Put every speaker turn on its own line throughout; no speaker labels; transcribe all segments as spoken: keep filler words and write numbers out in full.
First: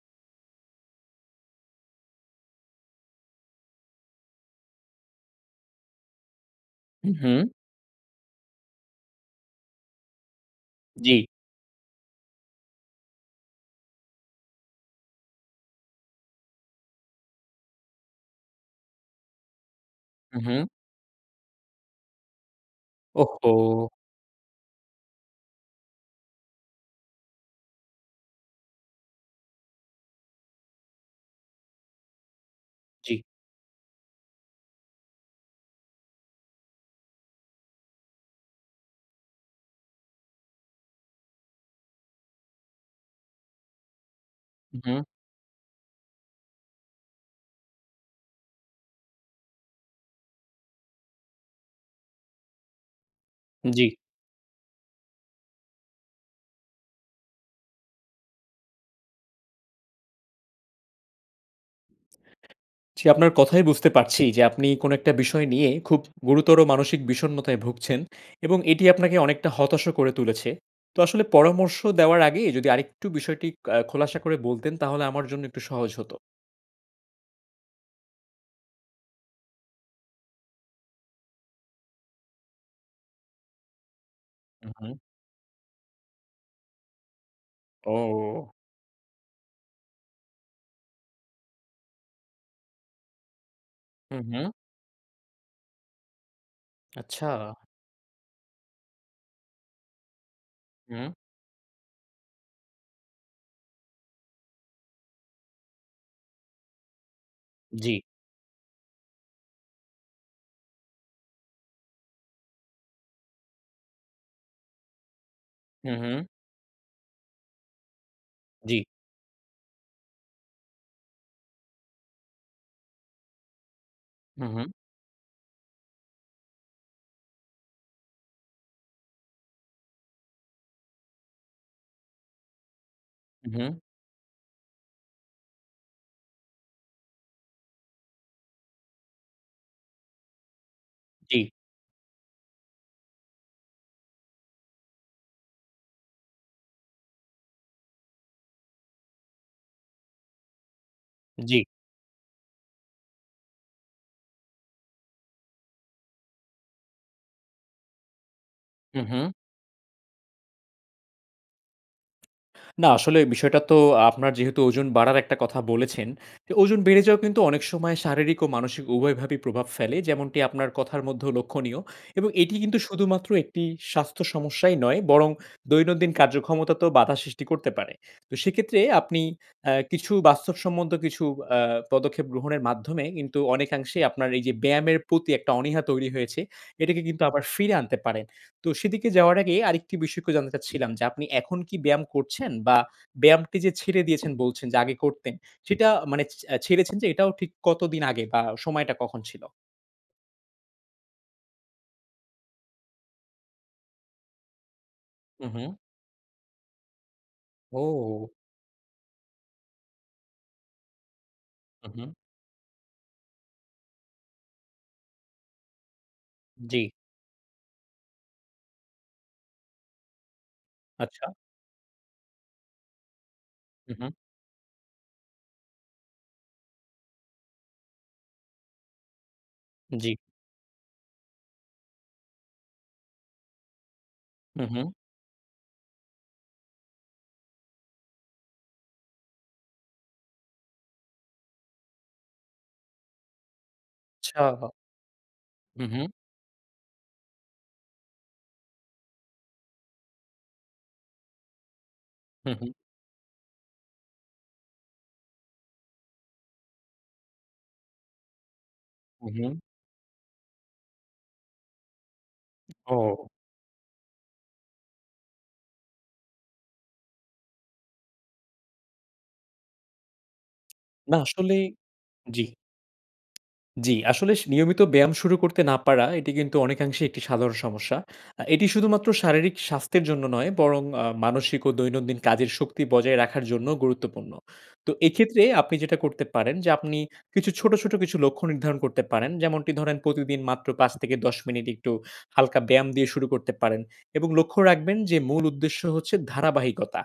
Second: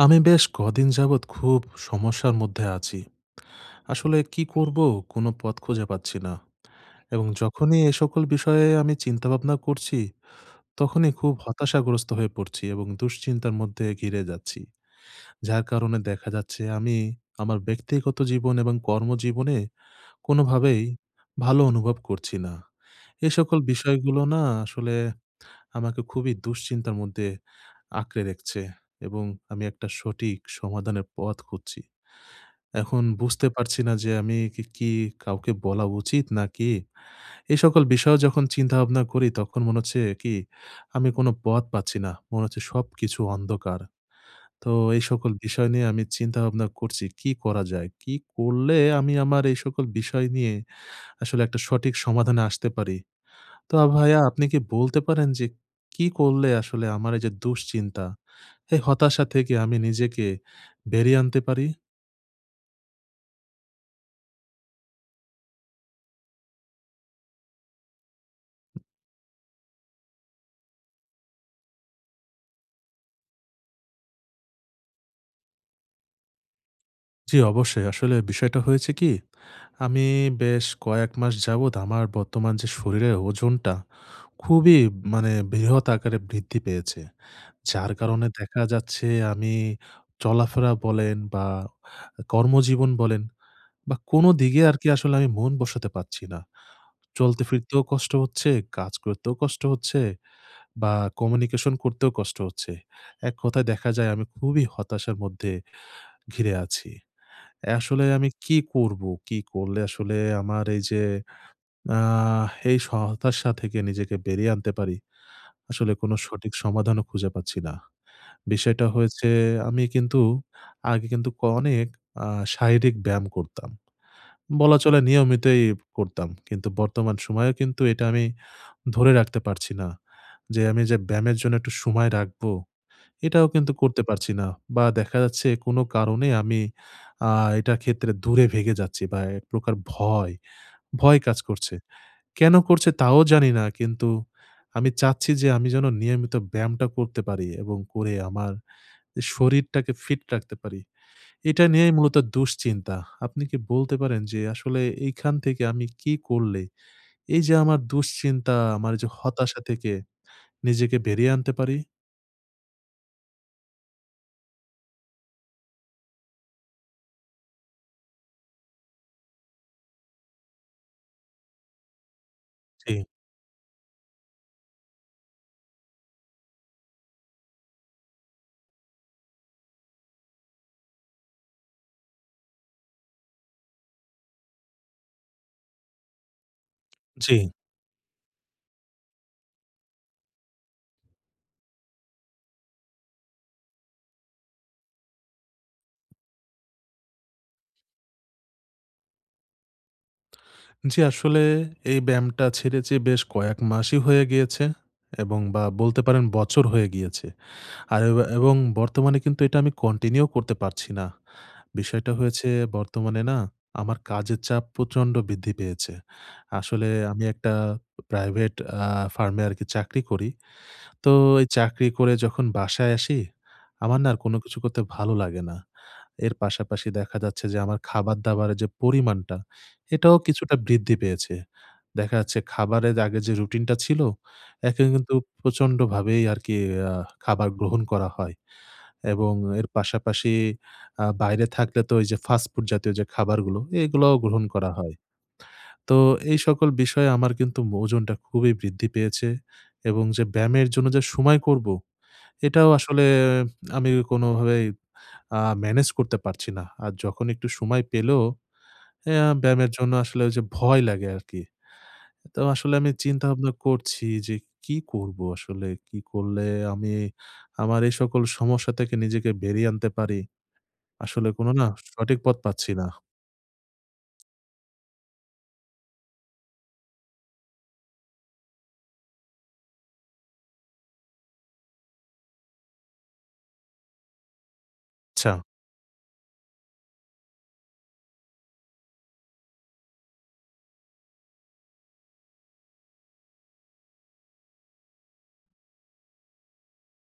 আমি বেশ কদিন যাবত খুব সমস্যার মধ্যে আছি। আসলে কি করব কোনো পথ খুঁজে পাচ্ছি না।
হু,
এবং
হু।
যখনই এই সকল বিষয়ে আমি চিন্তা ভাবনা করছি, তখনই
জ্বী।
খুব হতাশাগ্রস্ত হয়ে পড়ছি এবং দুশ্চিন্তার মধ্যে ঘিরে যাচ্ছি। যার কারণে দেখা যাচ্ছে আমি আমার ব্যক্তিগত জীবন এবং কর্ম জীবনে
হু,
কোনো
হু
ভাবেই ভালো অনুভব করছি না। এ
ওহ্
সকল
হো!
বিষয়গুলো না আসলে আমাকে খুবই দুশ্চিন্তার মধ্যে আঁকড়ে রেকচে এবং আমি একটা সঠিক সমাধানের পথ খুঁজছি। এখন
জ্বি।
বুঝতে পারছি না যে আমি কি কি কাউকে বলা উচিত নাকি? এই সকল বিষয়ও যখন চিন্তা-ভাবনা করি, তখন মনে হচ্ছে কি, আমি কোনো পথ পাচ্ছি না। মনে হচ্ছে সবকিছু অন্ধকার। তো এই
উহু।
সকল বিষয় নিয়ে আমি চিন্তা ভাবনা করছি, কি করা যায়, কি করলে আমি আমার এই সকল বিষয় নিয়ে আসলে একটা সঠিক সমাধানে আসতে পারি? তো আ
জ্বি।
ভায়া আপনি কি বলতে পারেন যে কি করলে আসলে আমার এই যে দুশ্চিন্তা, এই হতাশা থেকে আমি নিজেকে বেরিয়ে আনতে পারি?
জি, আপনার কথায়ই বুঝতে পারছি যে আপনি কোনো একটা বিষয় নিয়ে খুব গুরুতর মানসিক বিষণ্ণতায় ভুগছেন এবং এটি আপনাকে অনেকটা হতশও করে তুলেছে। তো আসলে পরামর্শ দেওয়ার আগেই যদি আরেকটু বিষয়টি অ্যা খোলাসা করে বলতেন, তাহলে আমার জন্য একটু সহজ হতো।
জ্বি, অবশ্যই। আসলে বিষয়টা হয়েছে কি? আমি বেশ কয়েক মাস যাবত আমার বর্তমান যে শরীরের ওজনটা
হু,
খুবই
হু।
মানে বৃহৎ আকারে বৃদ্ধি পেয়েছে। যার কারণে
ও।
দেখা যাচ্ছে আমি চলাফেরা বলেন বা কর্মজীবন বলেন বা
হুম,
কোনো
হু।
দিকে আরকি আসলে আমি মন বসাতে পারছি না।
আচ্ছা।
চলতে ফিরতেও কষ্ট হচ্ছে, কাজ করতেও কষ্ট হচ্ছে, বা
হুম।
কমিউনিকেশন করতেও কষ্ট হচ্ছে, এক কথায় দেখা যায় আমি খুবই হতাশার মধ্যে ঘিরে আছি।
জ্বি।
আসলে আমি কি করবো? কি করলে আসলে আমার এইযে আ এই স হতাশা থেকে নিজেকে বেরিয়ে আনতে পারি? আসলে
হুম,
কোনো
হুম।
সঠিক সমাধানও খুঁজে পাচ্ছি না।
জ্বি।
বিষয়টা হয়েছে আমি কিন্তু আগে কিন্তু ক অনেক আ শারীরিক ব্যায়াম করতাম,
হু, হুম।
বলা চলে নিয়মিতই করতাম। কিন্তু বর্তমান সময়েও কিন্তু এটা আমি ধরে রাখতে পারছি না। যে, আমি যে ব্যায়ামের জন্য একটু সময় রাখবো, এটাও
উ
কিন্তু
হুম।
করতে পারছি না বা দেখা যাচ্ছে কোনো কারণে আমি আ এটার ক্ষেত্রে দূরে ভেগে যাচ্ছি বা এক প্রকার ভয়, ভয় কাজ
জ্বী।
করছে। কেনো করছে তাও জানি না? কিন্তু আমি চাচ্ছি যে, আমি যেনো নিয়মিত ব্যায়ামটা করতে পারি এবং করে আমার এ শরীরটাকে ফিট রাখতে পারি,
জ্বি।
এটা নিয়েই মূলত দুশ্চিন্তা। আপনি কি বলতে পারেন যে, আসলে এইখান থেকে আমি কী করলে, এইযে আমার দুশ্চিন্তা, আমার
হুম,
যে
হু।
হতাশা থেকে নিজেকে বেরিয়ে আনতে পারি?
না, আসলে বিষয়টা তো আপনার যেহেতু ওজন বাড়ার একটা কথা বলেছেন, তো ওজন বেড়ে যাওয়া কিন্তু অনেক সময় শারীরিক ও মানসিক উভয়ভাবে প্রভাব ফেলে যেমনটি আপনার কথার মধ্যেও লক্ষণীয়। এবং এটি কিন্তু
জ্বী।
শুধুমাত্র একটি স্বাস্থ্য সমস্যাই নয় বরং দৈনন্দিন কার্যক্ষমতাতেও বাধা সৃষ্টি করতে পারে। তো সেক্ষেত্রে আপনি অ্যা কিছু বাস্তব সম্মত কিছু অ্যা পদক্ষেপ গ্রহণের মাধ্যমে কিন্তু অনেকাংশেই আপনার এই যে ব্যায়ামের প্রতি একটা অনীহা তৈরি হয়েছে, এটাকে কিন্তু
জ্বী।
আবার ফিরে আনতে পারেন। তো সেদিকে যাওয়ার আগে আরেকটি বিষয় একটু জানতে চাচ্ছিলাম যে, আপনি এখন কি ব্যায়াম করছেন? বা ব্যায়ামটি যে ছেড়ে দিয়েছেন বলছেন যে আগে করতেন, সেটা মানে চে আ ছেড়েছেন যে এটাও ঠিক কতদিন আগে বা সময়টা কখন ছিল?
জ্বি, আসলে এই ব্যায়ামটা ছেড়েছি বেশ কয়েক মাসই হয়ে গিয়েছে। এবং
উ
বা
হু।
বলতে পারেন বছর হয়ে গিয়েছে। আর এবা
ও।
এবং বর্তমানে কিন্তু এটা আমি কন্টিনিউ করতে পারছি না।
উ
বিষয়টা
হু।
হয়েছে বর্তমানে না আমার কাজের চাপ প্রচন্ড বৃদ্ধি পেয়েছে।
জ্বি।
আসলে আমি একটা প্রাইভেট আ ফার্মে আরকি চাকরি করি। তো
আচ্ছা।
এই চাকরি করে যখন বাসায় আসি,
উ
আমার না
হু।
আর কোনো কিছু করতে ভালো লাগে না। এর পাশাপাশি দেখা যাচ্ছে যে আমার খাবার-দাবারের যে পরিমাণটা,
জ্বি।
এটাও কিছুটা বৃদ্ধি পেয়েছে। দেখা যাচ্ছে খাবারের আগে যে রুটিনটা ছিল,
উ
একে
হু।
কিন্তু প্রচন্ডভাবেই আরকি অ্যা খাবার গ্রহণ করা হয়। এবং এর পাশাপাশি আ বাইরে থাকলে তো ওই যে ফাস্ট ফুড জাতীয় যে খাবারগুলো, এগুলাও গ্রহণ করা
আচ্ছা।
হয়।
হু,
তো
হু।
এই সকল বিষয়ে আমার কিন্তু মোজনটা খুবই বৃদ্ধি পেয়েছে। এবং যে ব্যায়ামের জন্য যে সময় করব,
হু,
এটাও
হু।
আসলে আমি কোনভাবেই আ মেনেজ করতে পারছি না। আর যখন একটু সময় পেলেও এ
উ
আ
হু।
ব্যায়ামের জন্য আসলে ঐযে ভয় লাগে আরকি। তো আসলে আমি
ও।
চিন্তা-ভাবনা করছি যে, কি করব আসলে? কি করলে আমি আমার এই সকল সমস্যা থেকে নিজেকে বেরিয়ে আনতে পারি?
না
আসলে কোনো
আসলেই
না, সঠিক পথ
জ্বি।
পাচ্ছি না।
জ্বি, আসলে স নিয়মিত ব্যায়াম শুরু করতে না পারা, এটি কিন্তু অনেকাংশেই একটি সাধারণ সমস্যা। আ এটি শুধুমাত্র শারীরিক স্বাস্থ্যের জন্য নয়, বরং আ মানসিক ও দৈনন্দিন কাজের শক্তি বজায় রাখার জন্যও গুরুত্বপূর্ণ। তো
আচ্ছা।
এক্ষেত্রে আপনি যেটা করতে পারেন যে আপনি কিছু ছোট, ছোট কিছু লক্ষ্য নির্ধারণ করতে পারেন। যেমনটি ধরেন প্রতিদিন মাত্র পাঁচ থেকে দশ মিনিট একটু হালকা ব্যায়াম দিয়ে শুরু করতে পারেন। এবং লক্ষ্য রাখবেন যে মূল উদ্দেশ্য হচ্ছে ধারাবাহিকতা।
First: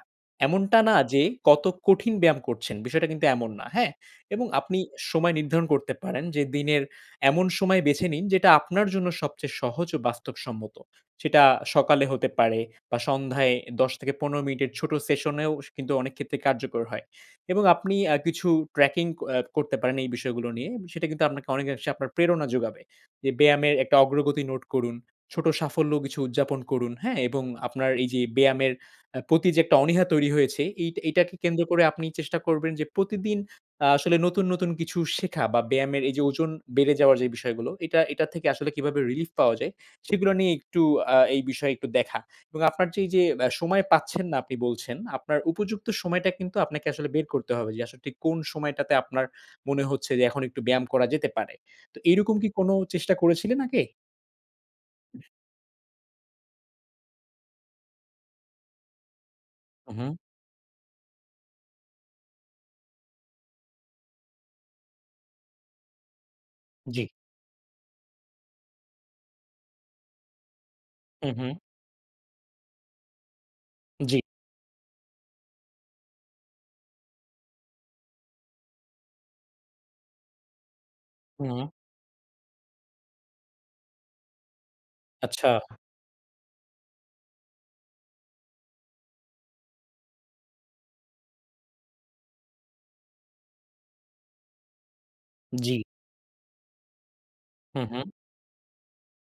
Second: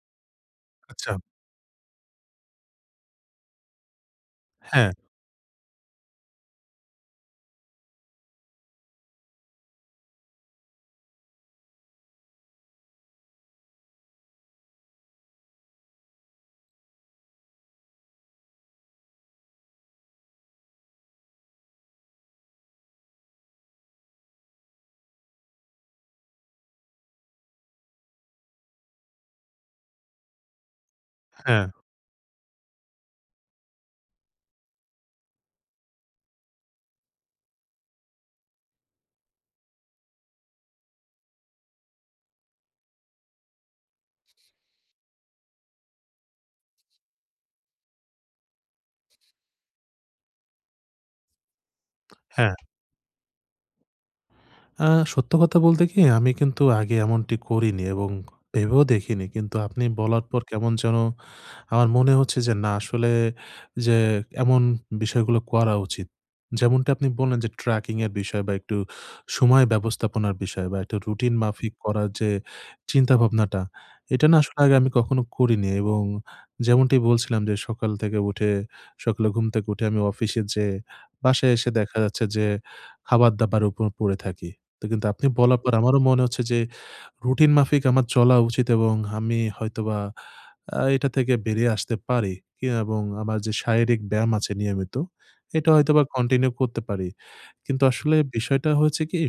এমনটা না
আচ্ছা।
যে কত কঠিন ব্যায়াম করছেন, বিষয়টা কিন্তু এমন না। হ্যাঁ? এবং আপনি
হ্যাঁ।
সময় নির্ধারণ করতে পারেন যে দিনের এমন সময় বেছে নিন যেটা আপনার জন্য সবচেয়ে সহজ ও বাস্তবসম্মত। সেটা সকালে হতে পারে বা সন্ধ্যায় দশ থেকে পনেরো মিনিটের ছোট সেশনেও সে কিন্তু অনেক ক্ষেত্রেই কার্যকর হয়। এবং আপনি আ কিছু ট্র্যাকিং অ্যা করতে পারেন এই বিষয়গুলো নিয়ে। সেটা কিন্তু আপনাকে অনেকাংশে আপনার প্রেরণা যোগাবে। যে ব্যায়ামের একটা অগ্রগতি নোট করুন। ছোট সাফল্য কিছু উদযাপন করুন। হ্যাঁ? এবং আপনার এই যে ব্যায়ামের আ প্রতি যে একটা অনীহা তৈরি হয়েছে, এই এটাকে কেন্দ্র
হ্যাঁ।
করে আপনি চেষ্টা করবেন যে প্রতিদিন আ আসলে নতুন, নতুন কিছু শেখা বা ব্যায়ামের এই যে ওজন বেড়ে যাওয়ার যে বিষয়গুলো, এটা এটার থেকে আসলে কিভাবে রিলিফ পাওয়া যায়, সেগুলো নিয়ে একটু আ এই বিষয়ে একটু দেখা। এবং আপনার এইযে অ্যা সময় পাচ্ছেন না আপনি বলছেন, আপনার উপযুক্ত সময়টা কিন্তু আপনাকে আসলে বের করতে হবে যে আসলে ঠিক কোন সময়টাতে আপনার মনে হচ্ছে যে এখন একটু ব্যায়াম করা যেতে পারে। তো এরকম কি
হ্যাঁ।
কোনো চেষ্টা করেছিলেন আগে?
অ্যা সত্য কথা বলতে কি আমি কিন্তু আগে এমনটি করিনি এবং ভেবেও দেখিনি। কিন্তু আপনি
উ হু।
বলার পর কেমন যেন আমার মনে হচ্ছে যে না আসলে যে এমন বিষয়গুলো করা উচিত। যেমনটা
জ্বী।
আপনি বললেন যে ট্র্যাকিং-এর বিষয় বা একটু সময় ব্যবস্থাপনার বিষয় বা একটু
হু,
রুটিন
হু।
মাফিক করার যে চিন্তাভাবনাটা,
জ্বি।
এটা না আসলে আগে আমি কখনো করিনি। এবং যেমনটি বলছিলাম যে সকাল থেকে উঠে, সকালে ঘুম থেকে উঠে আমি অফিসে যেয়ে, বাসায়
হুম।
এসে দেখা যাচ্ছে যে খাবার-দাবারের উপর পড়ে থাকি। তো কিন্তু আপনি
আচ্ছা।
বলার পর আমারও মনে হচ্ছে যে রুটিন মাফিক আমার চলা উচিত এবং হাম্মি হয়তোবা আ এটা থেকে বেরিয়ে আসতে পারি কি এবং আমার যে শারীরিক ব্যায়াম আছে নিয়মিত, এটা
জ্বি।
হয়তোবা কন্টিনিউ করতে পারি।
হু,
কিন্তু
হু।
আসলে বিষয়টা হচ্ছে কি,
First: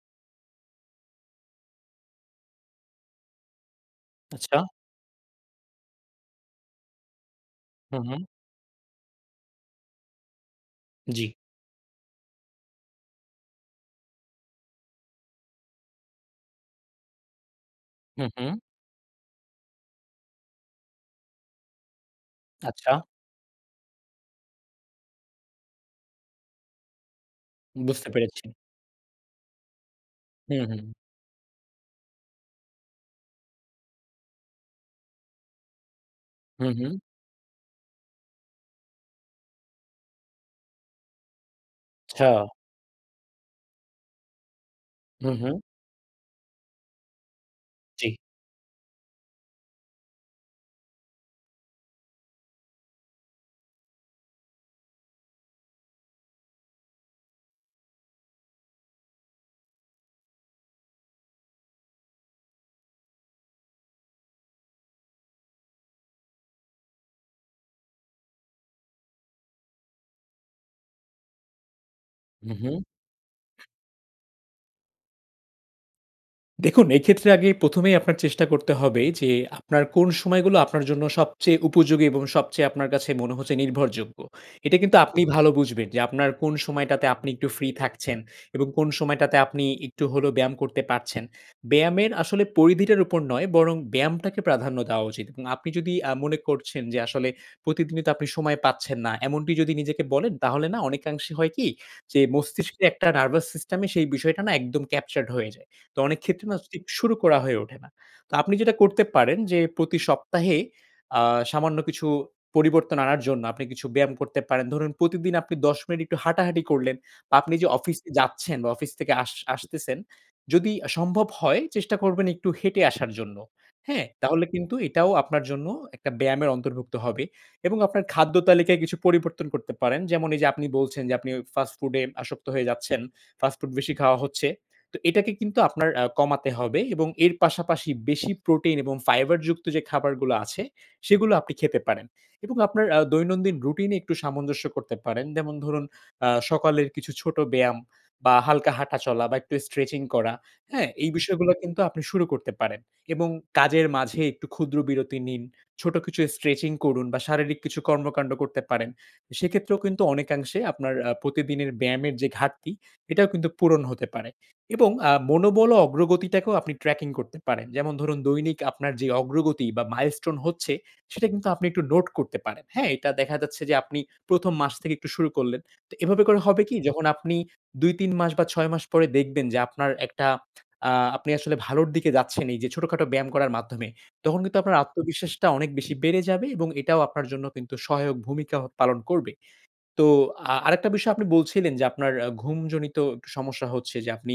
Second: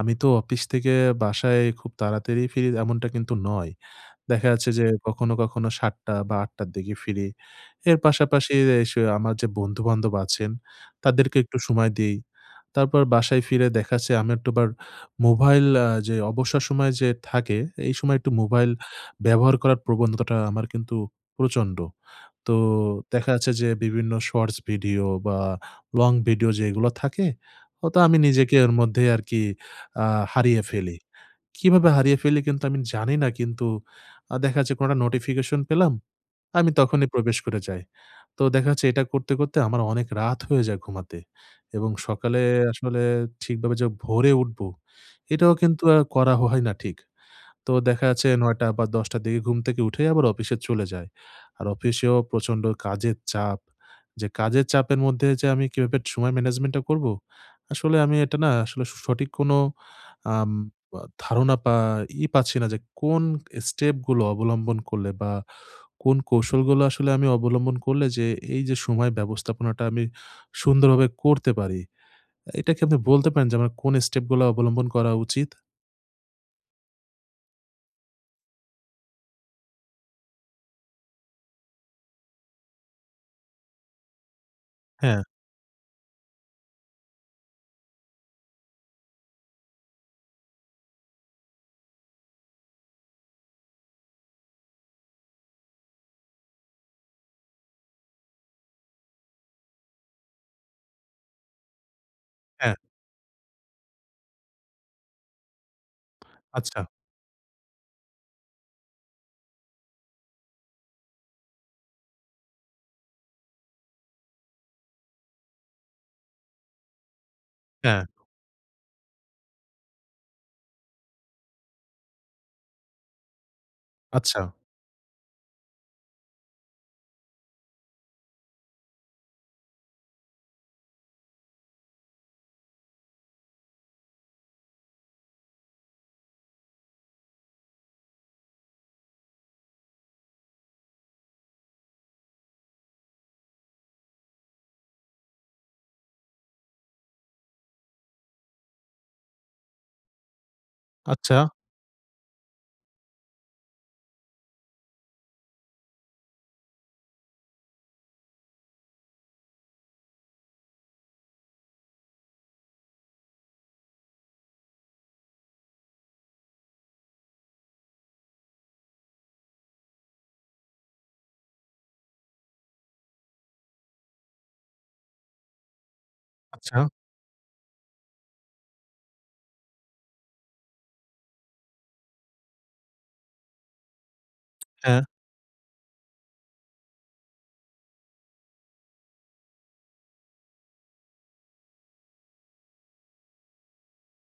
আমি তো অপিস থেকে বাসায় খুব তাড়াতাড়ি ফিরি এমনটা কিন্তু নয়। দেখা
আচ্ছা।
যাচ্ছে যে কখনো, কখনো সাতটা বা আটটার দিকে ফিরি। এর
হু, হু।
পাশাপাশি এ সে আমার যে বন্ধু-বান্ধব আছেন,
জ্বি।
তাদেরকে একটু সময় দেই। তারপর বাসায় ফিরে দেখা যাচ্ছে আমি একটু আবার মোভাইল আ যে অবসর সময় যে থাকে, এই সময়
হু,
একটু
হুম।
মোবাইল ব্যবহার করার প্রবনতাটা আমার কিন্তু প্রচন্ড। তো
আচ্ছা।
দেখা যাচ্ছে যে বিভিন্ন শর্টস ভিডিও বা লং ভিডিও যেগুলা থাকে, অত
বুঝতে
আমি
পেরেছি।
নিজেকে ওর মধ্যে আরকি আ হারিয়ে
হুম, হুম।
ফেলি। কিভাবে হারিয়ে ফেলি কিন্তু আমি জানি না। কিন্তু আ দেখা যাচ্ছে কোনো একটা নোটিফিকেশন পেলাম, আমি
হুম, হুম।
তখনই প্রবেশ করে যাই। তো দেখা যাচ্ছে এটা করতে, করতে আমার অনেক রাত হয়ে যায় ঘুমাতে। এবং সকালে
আচ্ছা।
আসলে ঠিকভাবে যে ভোরে উঠব,
হু,
এটাও
হুম।
কিন্তু আ করা হয় না ঠিক। তো দেখা
জ্বি।
যাচ্ছে নয়টা বা দশটার দিকে ঘুম থেকে উঠেই আবার অফিসে চলে যাই। আর অফিসেও প্রচন্ড কাজের চাপ। যে কাজের চাপের মধ্যে যে আমি কিভাবে একটু সময় ম্যানেজমেন্টটা করব, আসলে আমি এটা না আসলে সঠিক কোনো আম ব ধারণা পা ই পাচ্ছি না যে কোন স্টেপগুলো অবলম্বন করলে বা কোন কৌশলগুলো আসলে আমি অবলম্বন করলে যে এই যে সময় ব্যবস্থাপনাটা আমি সুন্দরভাবে করতে পারি,
হু,
এটা
হুম।
কি আপনি বলতে পারেন যে আমার কোন স্টেপগুলা অবলম্বন করা উচিত?
দেখুন এক্ষেত্রে আগে প্রথমেই আপনার চেষ্টা করতে হবে যে আপনার কোন সময়গুলো আপনার জন্য সবচেয়ে উপযোগী এবং সবচেয়ে আপনার কাছে মনে হচ্ছে নির্ভরযোগ্য। এটা কিন্তু আপনি
হ্যাঁ।
ভালো বুঝবেন যে আপনার কোন সময়টাতে আপনি একটু ফ্রি থাকছেন এবং কোন সময়টাতে আপনি একটু হলেও ব্যায়াম করতে পারছেন। ব্যায়ামের আসলে পরিধিটার উপর নয় বরং ব্যায়ামটাকে প্রাধান্য দেওয়া উচিত। এবং আপনি যদি আ মনে করছেন যে আসলে প্রতিদিনই তো আপনি সময় পাচ্ছেন না। এমনটি যদি নিজেকে বলেন তাহলে না অনেকাংশে হয় কি যে
হ্যাঁ।
মস্তিষ্কের একটা নার্ভাস সিস্টেমে সেই বিষয়টা না একদম ক্যাপচার্ড হয়ে যায়। তো অনেক ক্ষেত্রে
আচ্ছা।
[unintelligible] শুরু করা হয়ে ওঠে না। তো আপনি যেটা করতে পারেন যে প্রতি সপ্তাহে আ সামান্য কিছু পরিবর্তন আনার জন্য আপনি কিছু ব্যায়াম করতে পারেন। ধরুন প্রতিদিন আপনি দশ মিনিট একটু হাঁটাহাঁটি করলেন বা আপনি যে অফিস
হ্যাঁ।
যাচ্ছেন বা অফিস থেকে আস আসতেছেন, যদি সম্ভব হয় চেষ্টা করবেন একটু হেঁটে আসার জন্য। হ্যাঁ,
আচ্ছা।
তাহলে কিন্তু এটাও আপনার জন্য একটা ব্যায়ামের অন্তর্ভুক্ত হবে। এবং আপনার খাদ্য তালিকায় কিছু পরিবর্তন করতে পারেন। যেমন এই যে আপনি বলছেন যে আপনি ফাস্ট ফুডে আসক্ত হয়ে যাচ্ছেন, ফাস্ট ফুড বেশি খাওয়া হচ্ছে। তো এটাকে কিন্তু আপনার আ কমাতে হবে এবং এর পাশাপাশি বেশি প্রোটিন এবং ফাইবারযুক্ত যে খাবারগুলো আছে সেগুলো আপনি খেতে পারেন। এবং আপনার আ দৈনন্দিন রুটিনে একটু সামঞ্জস্য করতে পারেন। যেমন ধরুন আ সকালের কিছু ছোট ব্যায়াম বা হালকা হাঁটা চলা বা একটু স্ট্রেচিং করা। হ্যাঁ, এই
আচ্ছা।
বিষয়গুলো কিন্তু আপনি শুরু করতে পারেন। এবং কাজের মাঝে একটু ক্ষুদ্র বিরতি নিন। ছোট কিছু স্ট্রেচিং করুন বা শারীরিক কিছু কর্মকান্ড করতে পারেন। সেক্ষেত্রেও কিন্তু অনেকাংশে আপনার আ প্রতিদিনের ব্যায়ামের যে ঘাটতি এটাও কিন্তু পূরণ হতে পারে। এবং আ মনোবল ও অগ্রগতিটাকেও আপনি ট্র্যাকিং করতে পারেন। যেমন ধরুন দৈনিক আপনার যে অগ্রগতি বা মাইলস্টোন হচ্ছে সেটা কিন্তু আপনি একটু নোট করতে পারেন। হ্যাঁ, এটা দেখা যাচ্ছে যে আপনি প্রথম মাস থেকে একটু শুরু করলেন। তো এভাবে করে হবে কি
আচ্ছা।
যখন আপনি দুই-তিন মাস বা ছয় মাস পরে দেখবেন যে আপনার একটা আ আপনি আসলে ভালোর দিকে যাচ্ছেন এই যে ছোটখাটো ব্যায়াম করার মাধ্যমে। তখন কিন্তু আপনার
হ্যাঁ।
আত্মবিশ্বাসটা অনেক বেশি বেড়ে যাবে এবং এটাও আপনার জন্য কিন্তু সহায়ক ভূমিকা পালন করবে। তো আ আরেকটা বিষয় আপনি বলছিলেন যে আপনার ঘুমজনিত সমস্যা হচ্ছে যে আপনি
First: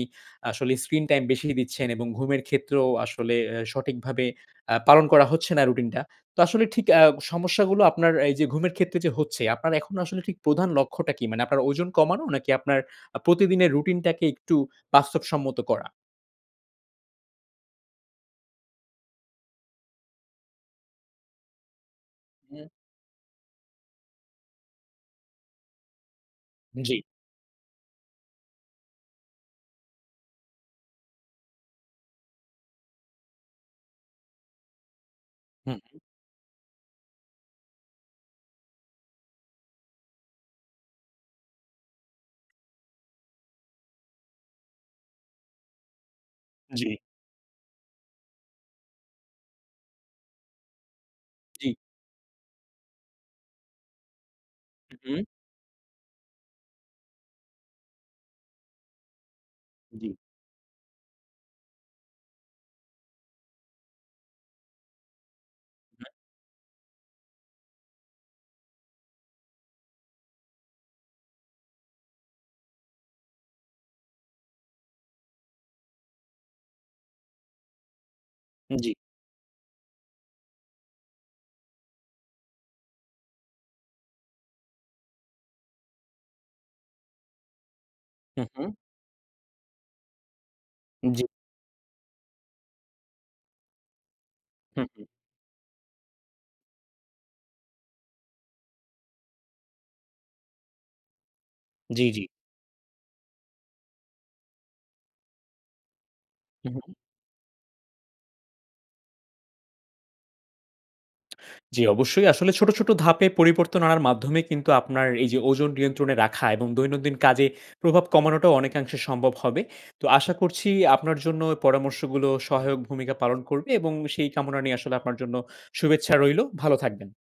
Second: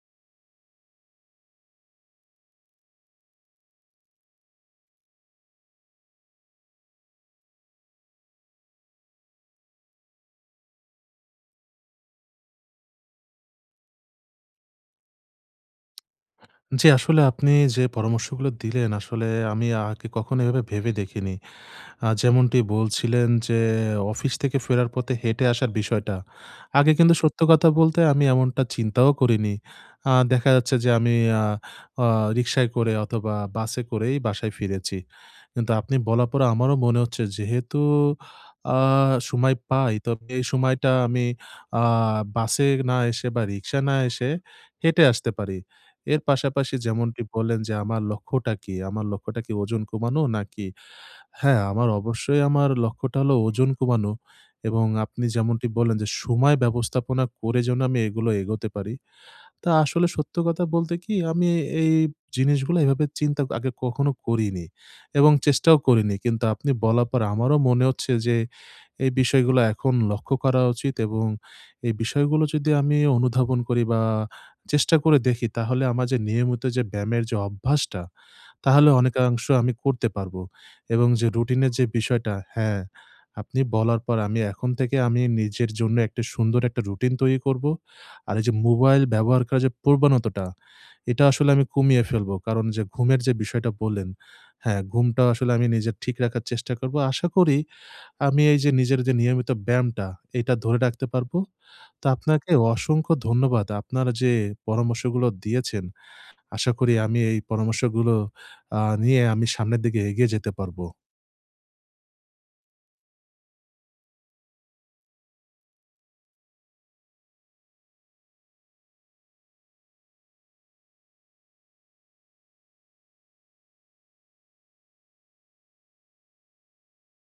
আসলে স্ক্রিন টাইম বেশি দিচ্ছেন এবং ঘুমের ক্ষেত্রেও আসলে অ্যা সঠিকভাবে আ পালন করা হচ্ছে না রুটিনটা। তো আসলে ঠিক আ সমস্যাগুলো আপনার এই যে ঘুমের ক্ষেত্রে যে হচ্ছে আপনার এখন আসলে ঠিক প্রধান লক্ষ্যটা কী? মানে আপনার ওজন কমানো নাকি আপনার আ প্রতিদিনের রুটিনটাকে একটু বাস্তবসম্মত করা?
জ্বি আসলে আপনি যে পরামর্শগুলো দিলেন আসলে আমি আগে কখনো এভাবে ভেবে দেখিনি। আ যেমনটি
হুম।
বলছিলেন যে অফিস থেকে ফেরার পথে হেঁটে আসার বিষয়টা। আগে
জ্বি।
কিন্তু সত্য কথা বলতে আমি এমনটা চিন্তাও করিনি। আ দেখা যাচ্ছে যে আমি আ আ রিকশায় করে অথবা বাসে করেই বাসায় ফিরেছি। কিন্তু
হুম।
আপনি বলার পরে আমারও মনে হচ্ছে যেহেতু আ সময় পাই তো এই সময়টা আমি আ বাসে না এসে বা রিক্সা না এসে হেঁটে আসতে পারি। এর পাশাপাশি
জ্বি।
যেমনটি বললেন যে আমার লক্ষ্যটা কী? আমার লক্ষ্যটা কি ওজন কমানো নাকি? হ্যাঁ,
জ্বী।
অবশ্যই আমার লক্ষ্যটা হলো ওজন কমানো এবং
হুম।
আপনি যেমনটি বললেন যে সময় ব্যবস্থাপনা করে যেন আমি এগুলো এগোতে পারি। তো আসলে
জ্বি।
সত্য কথা বলতে কি আমি এই জিনিসগুলো এভাবে চিন্তা আগে কখনো করিনি। এবং চেষ্টাও
হুম।
করিনি। কিন্তু আপনি বলার পর আমারও মনে হচ্ছে যে এই বিষয়গুলো এখন লক্ষ্য করা উচিত এবং এই বিষয়গুলো যদি আমি অনুধাবন করি বা চেষ্টা করে দেখি তাহলে আমার যে নিয়মিত যে ব্যায়ামের যে অভ্যাসটা তাহলে
জ্বি।
অনেকাংশ আমি করতে পারবো। এবং যে রুটিনের যে বিষয়টা হ্যাঁ আপনি বলার পর আমি এখন থেকে আমি নিজের জন্য একটা সুন্দর একটা রুটিন তৈরি করব। আর এই
হু,
যে
হু।
মোবাইল ব্যবহার করা যে প্রবণতাটা এটা
জ্বি।
আসলে আমি কমিয়ে ফেলবো। কারণ যে ঘুমের যে বিষয়টা বললেন হ্যাঁ
হু।
ঘুমটা আসলে আমি নিজে ঠিক রাখার চেষ্টা করব। আশা করি আমি এই যে নিজের যে নিয়মিত ব্যায়ামটা এইটা ধরে রাখতে পারবো।
জ্বি,
তো
জ্বি।
আপনাকে অসংখ্য ধন্যবাদ। আপনারা যে পরামর্শগুলো দিয়েছেন আশা করি
উহু।
আমি এই পরামর্শগুলো আ নিয়ে আমি সামনের দিকে এগিয়ে যেতে পারবো।
জ্বি। অবশ্যই। আসলে ছোট, ছোট ধাপে পরিবর্তন আনার মাধ্যমে কিন্তু আপনার এই যে ওজন নিয়ন্ত্রণে রাখা এবং দৈনন্দিন কাজে প্রভাব কমানোটাও অনেকাংশে সম্ভব হবে। তো আশা করছি আপনার জন্য এ পরামর্শগুলো সহায়ক ভূমিকা পালন করবে এবং সেই কামনা নিয়ে আসলে আপনার জন্য শুভেচ্ছা রইলো। ভালো থাকবেন।